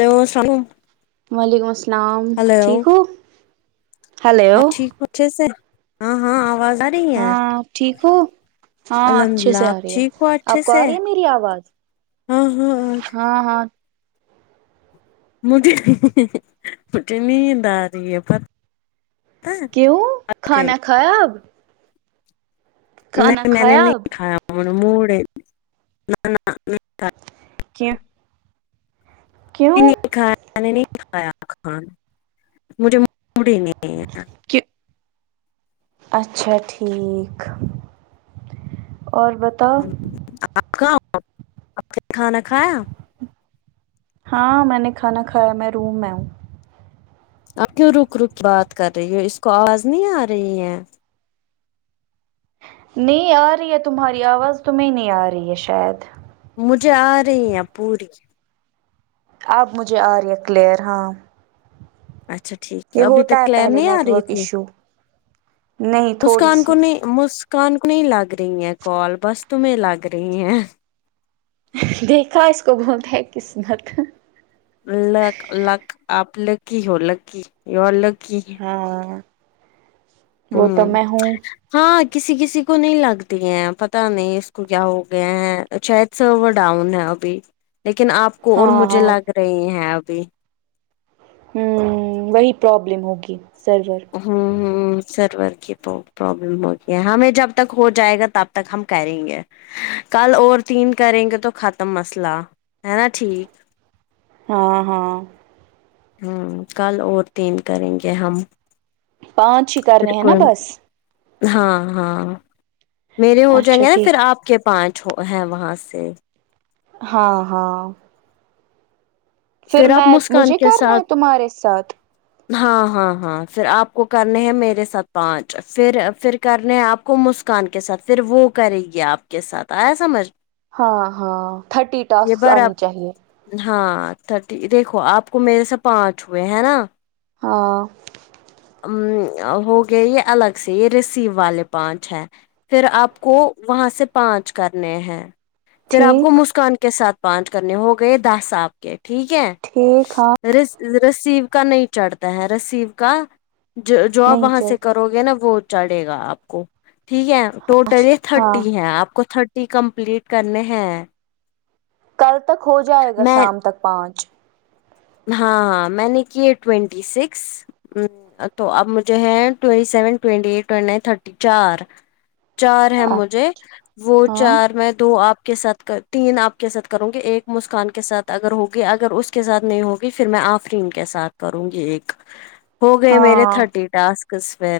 hello السلام علیکم وعلیکم السلام ہلو ٹھیک ہو آپ ہیلو ٹھیک ہو اچھے سے ہاں ہاں آواز آ رہی ہے ہاں ٹھیک ہو ہاں الحمد اچھے للہ سے آ آپ رہی ہے ٹھیک ہو اچھے آپ کو آ سے رہی ہے میری آواز ہاں ہاں آاں ہاں ہاں مجھے ھھھ مجھے نیند آرہی ہے پتا ہے کیوں کھانا کھایا کھانا نہیں میں نے کھایا نہیں اب کھایا موڑ ہے [unintelligible] کیوں کیوں انے کھایا میں نے نہیں کھایا کھانا مجھے موڈ ہی نہیں ہے اچھا ٹھیک اور بتاؤ آپ آپ نے کھانا کھایا ہاں میں نے کھانا کھایا میں روم میں ہوں اب کیوں رک رک بات کر رہی ہو اس کو آواز نہیں آ رہی ہے نہیں آ رہی ہے تمہاری آواز تمہیں نہیں آ رہی ہے شاید مجھے آ رہی ہیں پوری آپ مجھے آ رہی ہے کلیئر ہاں اچھا ٹھیک ہے یہ ابھی تک ہوتا کلر پہلے نہیں آ نیٹ رہی ورک تھی ایشو نہیں اس تھوڑی کان کو سی نے مسکان کو نہیں لگ رہی ہیں کال بس تمہیں لگ رہی ہیں دیکھا اس کو بولتیں ہے قسمت لک لک آپ لکی ہو لکی یور لکی ہے ہاں وہ تو ہمم میں ہوں ہاں کسی کسی کو نہیں لگتی ہیں پتا نہیں اس کو کیا ہو گیا ہیں شاید سرور ڈاؤن ہے ابھی لیکن آپ کو اور ہاں مجھے ہاں لگ رہی ہیں ابھی ہ وہی پرابلم ہوگی سرور ہ ہ سرور کی تو پرابلم ہوگی ہے ہمیں جب تک ہو جائے گا تب تک ہم کریں گے کل اور تین کریں گے تو ختم مسئلہ ہے نا ٹھیک ہاں ہاں ہوں کل اور تین کریں گے ہم پانچ ہی کرنے ہیں نا بالکل بس ہاں ہاں میرے ہو جائیں اچھا گے نا پھر ٹھیک آپ کے پانچ ہے وہاں سے ہاں ہاں پھر آپ میں مسکان مجھے کے کرنا ہے ساتھ تمہارے ساتھ ہاں ہاں ہاں پھر آپ کو کرنے ہیں میرے سات پانچ پھر پھر کرنے ہیں آپ کو مسکان کے ساتھ پھر وہ کرے گی آپ کے ساتھ آیا سمجھ ہاں ہاں تھرٹی یہ ٹاسک بار آنی آپ چاہیے ہاں تھرٹی دیکھو آپ کو میرے سے پانچ ہوئے ہے نا ہاں ا ہو گیا یہ الگ سے یہ ریسیو والے پانچ ہے پھر آپ کو وہاں سے پانچ کرنے ہیں پھر آپ کو ٹھیک مسکان کے ساتھ پانچ کرنے ہو گئے دس آپ کے ٹھیک ہے ٹھیک ہاں رسیو کا نہیں چڑھتا ہے رسیو کا جو جو نہیں وہاں چل سے کرو ہو گے نا وہ چڑھے گا آپ کو ٹھیک ہے ٹوٹلی اچھا ہاں تھرٹی ہے آپ کو تھرٹی کمپلیٹ کرنے ہیں کل تک ہو جائے گا میں شام تک پانچ ہاں میں نے کیے ٹوینٹی سکس تو اب مجھے ہے twenty seven twenty eight twenty nine thirty چار چار ہے ہاں مجھے وہ چار میں دو آپ کے ساتھ تین آپ کے ساتھ کرو گے ایک مسکان کے ساتھ اگر ہوگی اگر اس کے ساتھ نہیں ہوگی پھر میں آفرین کے ساتھ کروں گی ایک ہو گئے میرے ہاں تھرٹی ٹاسکس پھر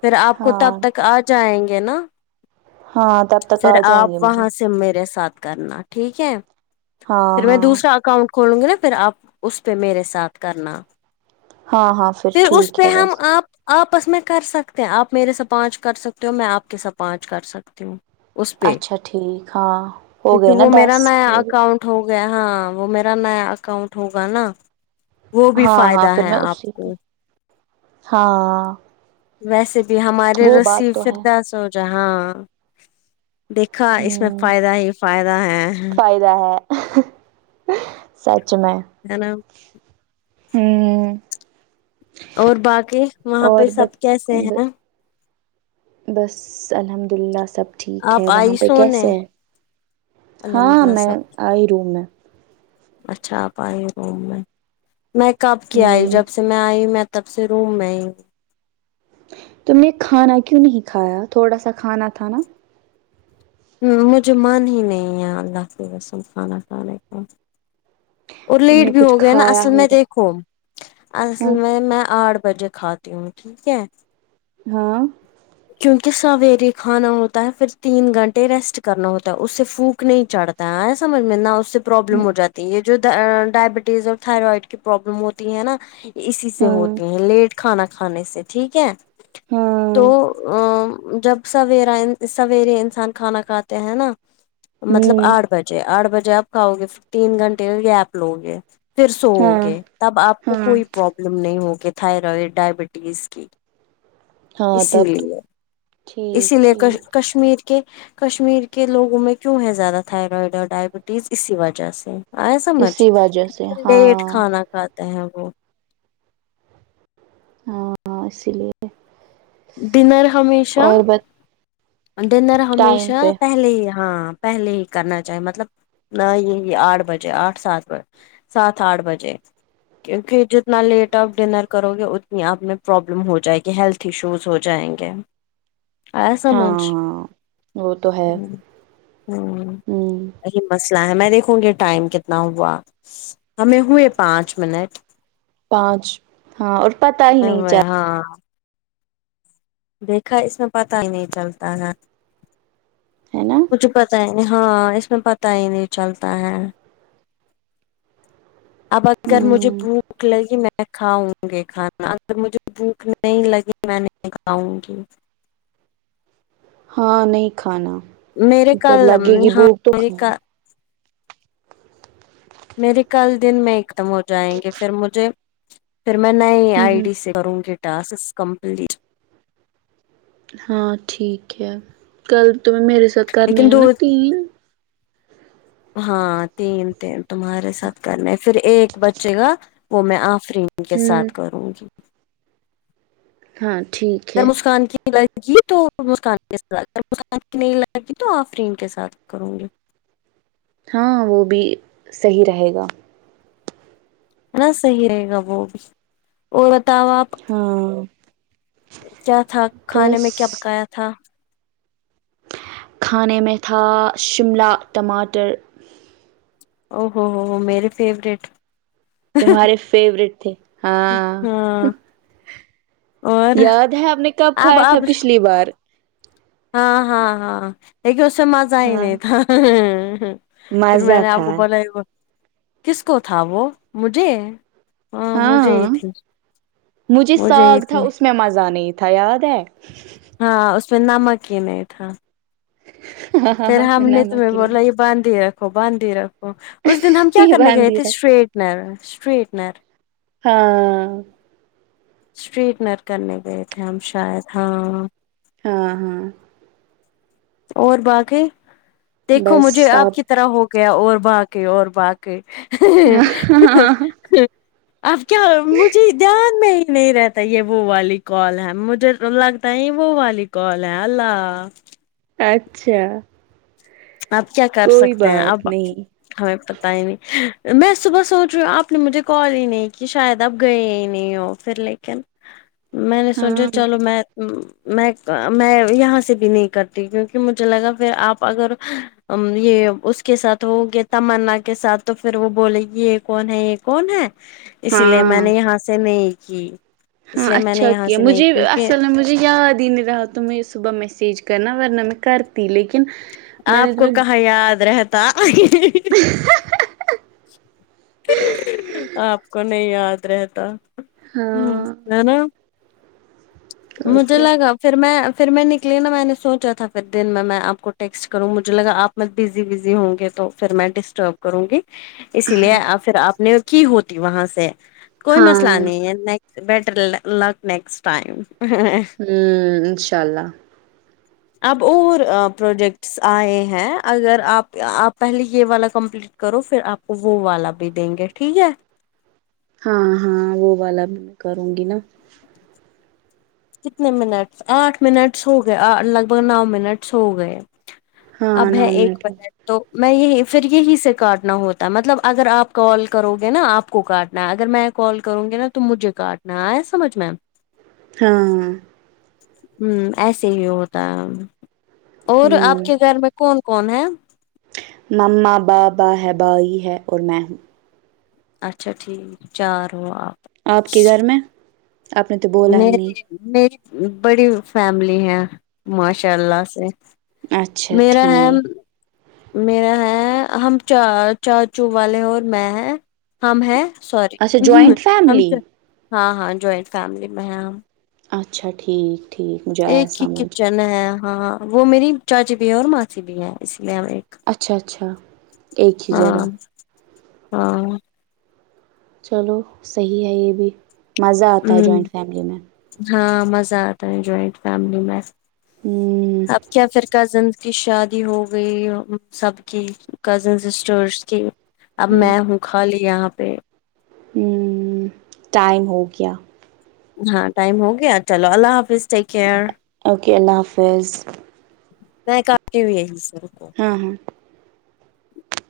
پھر آپ کو تب ہاں تک آ جائیں گے نا ہاں تب تک آ جائیں گے مجھے تم میرے ساتھ کرنا ٹھیک ہے ہاں پھر میں ہاں دوسرا اکاؤنٹ کھولوں گی نا پھر آپ اس پہ میرے ساتھ کرنا ہاں ہاں پھر اس ٹھیک پہ ہے ہم ویسے آپ آپس میں کر سکتے ہیں آپ میرے سے پانچ کر سکتے ہو میں آپ کے سات پانچ کر سکتی ہوں اس پہ اچھا ٹھیک ہاں ہو کیونکہ گئے نا وہ میرا دس نیا ہو گئے اکاؤنٹ ہو گیا ہاں وہ میرا نیا اکاؤنٹ ہوگا نا وہ بھی ہاں ہاں فائدہ پھر ہے میں آپ اسی پہ کو ہاں ویسے بھی ہمارے وہ بات رسی تو ہے فردوس جہاں دیکھا اس میں ہوں فائدہ ہی فائدہ ہے فائدہ ہے سچ میں ہیں نہ ہوں اور باقی وہاں پہ اور ب سب کیسے ہیں بس الحمد للہ سب ٹھیک ہے آپ وہاں آئی پہ سونے کیسے ہے الحمد ہاں للہ میں سب آئی رہی ہوں میں اچھا آپ آئی روم میں میں کب کی آئی ہ جب سے میں آئی میں تب سے روم میں ہی تم نے کھانا کیوں نہیں کھایا تھوڑا سا کھانا تھانا ہ مجھے من ہی نہیں ہے اللہ کے قسم کھانا کھانے کا اور تم لیٹ نے بھی کچھ ہو گیا نا کھایا اصل میں ہوگا دیکھو اصل ہاں میں میں آٹھ بجے کھات ٹھیک ہے ہاں کیونکہ سویرے کھانا ہوتا ہے پھر تین گھنٹے ریسٹ کرنا ہوتا ہے اس سے بھوک نہیں چڑھتا تا سمجھ میں نہ اس سے پرابلم ہو جاتی ہے یہ جو ڈائبٹیز اور تھائرائڈ کی پرابلم ہوتی ہے نا اسی سے ہاں ہوتے ہیں لیٹ کھانا کھانے سے ٹھیک ہے تو ہاں آں جب سویرا سویرے انسان کھانا کھاتے ہیں نا مطلب ہوں آٹھ بجے آٹھ بجے آپ کھاؤ گے تین گھنٹے ہوں گے آپ گیپ لو گے پھر سوؤ ہاں گے تب آپ کو ہاں کوئی پرابلم نہیں ہوگی تھائرائڈ ڈائبٹیز کی ہاں اسی تب تو لیے اسی ٹھیک لیے کش ٹھیک کشمیر کی کہ کشمیر کے لوگوں میں کیوں ہے زیادہ تھائرائڈ اور ڈائبٹیز اسی وجہ سے آیا سمجھ اسی وجہ سے کیونکہ لیٹ ہاں کھانا کھاتا ہیں وہ ہاں اسی لیے ڈنر ہمیشہ اور ب ڈنر ٹائم ہمیشہ پہ پہلے ہی ہاں پہلے ہی کرنا چاہیے مطلب نہ یہ آٹھ بجے آٹھ سات بج سات آٹھ بجے کیونکہ جتنا لیٹ آپ ڈنر کرو گے اتنی آپ میں پرابلم ہو جائے گی ہیلتھ ایشوز ہو جائیں گے ایا ہاں سمجھ ہاں وہ تو ہے ہ ہوں ہوں یہی مسئلہ ہے میں دیکھوں گی ٹائم کتنا ہوا ہمیں ہوئے پانچ منٹ پانچ ہاں اور پتا ہی ہمیں نہیں ہوئے چل ہاں دیکھا اس میں پتا ہی نہیں چلتا ہے ہے نا مجھے پتا ہی نہیں ہاں اس میں پتا ہی نہیں چلتا ہے اب اگر مجھے ہوں بھوک لگی میں کھاؤں گی کھانا اگر مجھے بھوک نہیں لگی میں نہی کھاؤنگی ہاں نہیں کھانا میرے جب کل لگے گی ہاں بھوک تو میرے کھانا کا میرے کل دن میں ایک دم ہو جائیں گے پھر مجھے پھر میں نئی ہ آئی ہ ڈی سے کروں گی ٹاسک کمپلیٹ ہاں ٹھیک ہے کل تم میرے ساتھ کرنے لیکن ہیں دو نا تین ہاں تین تین تمہارے ساتھ کرنے پھر ایک بچے گا وہ میں آفرین کے ہ ساتھ کروں گی ہاں ٹھیک میں ہے مسکان کی لگے گی تو مسکن کے ساتھ اگر مسکن نہیں لگے گی تو آفرین کے ساتھ کروں گی ہاں وہ بھی صحیح رہے گا ہے نا صحیح رہے گا وہ اور بتاؤ آپ ہاں کیا تھا کھانے بس میں کیا پکایا تھا کھانے میں تھا شملہ ٹماٹر او ہو ہو ہو میرے فیورٹ تمہارے فیورورٹ تھے ہاں ہاں اور یاد ہے آپ نے کب اب کھایا تھا اب پچھلی بار ہاں ہاں ہاں لیکن اس میں مزا ہی ہاں نہیں تھا پھر میں مزہ نے آپ تھا کو بولا وہ کس کو تھا وہ مجھے مجھے ہاں ہی تھی مجھے ساگ ہی تھا تھی اس میں مزہ نہیں تھا یاد ہے ہاں اس میں نمک ہی نہیں تھا پھر ہم نے تمہیں نمک ہی بولا یہ نہیں بند ہی رکھو بند ہی رکھو اس دن ہم کیا کرنے گئے باندھی تھے رکھ اسٹریٹنر اسٹریٹنر ہاں اسٹریٹنر کرنے گئے تھے ہم شاید ہاں ہاں ہاں اور باقی دیکھو مجھے آپ کی طرح ہو گیا اور باقی اور باقی ھھھ اب کیا مجھے دھیان میں ہی نہیں رہتا یہ وہ والی کال ہے مجھے تو لگتا ہے یہ وہ والی کال ہے اللہ اچھا اپ کیا کر کوئی سکتے ہیں بات اب نہیں ہمیں پتا ہی نہیں میں صبح سوچ رہی ہوں آپ نے مجھے کال ہی نہیں کہ شاید آپ گئے ہی نہیں ہو پھر لیکن میں نے سوچا ہاں چلو میں م میں میں یہاں سے بھی نہیں کرتی کیونکہ مجھے لگا پھر آپ اگر ام یہ اس کے ساتھ ہوگے تمنا کے ساتھ تو پھر وہ بولے گی یہ کون ہے یہ کون ہے اسی لیے ہاں میں نے یہاں سے نہیں کی اس ہاں لیے میں نے اچھا یہاں کیا سے نہیں مجھے کیونکہ اصل میں مجھے یاد ہی نہیں رہا تم صبح میسیج کر نا تو میں کرتی لیکن میں نے آپ کو تمہیں کہاں یاد رہتا آپ کو نہیں یاد رہتا ہاں ہے نا اور مجھے کیا لگا پھر میں پھر میں نکلی نا میں نے سوچا تھا پھر دن میں آپ کو ٹیکسٹ کروں پھر مجھے لگا آپ میں بزی بزی ہوں گے تو پھر میں ڈسٹرب کروں گی اسی لیے پھر آپ نے کی ہوتی وہاں سے کوئی ہاں مسئلہ ہوں نہیں ہے بیٹر لک نیکسٹ ٹائم ہوں انشاء اللہ اب اور پروجیکٹس آئے ہیں اگر آپ آپ پہلے یہ والا کمپلیٹ کرو پھر آپ کو وہ والا بھی دیں گے ٹھیک ہے ہاں ہاں وہ والا بھی میں کروں گی نا کتنے منٹس آٹھ منٹس ہو گئے لگ بھگ نو منٹس ہو گئے ہاں اب ہے ایک نامنیٹ بہن تو میں یہی پھر یہی سے کاٹنا ہوتا ہے مطلب اگر آپ کال کرو گے نا آپ کو کاٹ نہ اگر میں کال کروں گی نا تم مجھے کاٹنا آیا سمجھ میں ہاں ہ ایسے ہی ہوتا ہے اور آپ ہوں کے گھر میں کون کون ہے مماں بابا ہے بھائی ہے اور میں ہوں اچھا ٹھیک چار وہ آپ آپ کے گھر میں آپ نے تو ب میری میری بڑی فیملی ہیں ماشاء اللہ سے اچھا میرا ہے ٹھیک میرا ہے ہم چا چاچو والے ہیں اور میں ہے ہم ہیں سوری اچھا جوائنٹ ہم فیملی ہاں ہاں جوائنٹ فیملی میں ہیں ہم اچھا ٹھیک ٹھیک مجھے آیا ایک ہی سمجھ کچن ہے ہاں وہ میری چاچی بھی ہے اور ماسی بھی ہے اسی لیے ہم ایک اچھا اچھا ایک ہی ہاں جگہ ہاں چلو صحیح ہے یہ بھی مزہ آتا ہے ہوں جوائنٹ فیملی میں ہاں مزہ آتا ہے جوائنٹ فیملی میں اب کیا پھر کزنس کی شادی ہو گئی سب کی کزن سسٹرس کی اب میں ہوں خالی یہاں پہ ہو ٹائم ہو گیا ہاں ٹائم ہو گیا چلو اللہ حافظ ٹیک کیئر اوکے اللہ حافظ نہیں کاف بھی ہے سر ہاں ہاں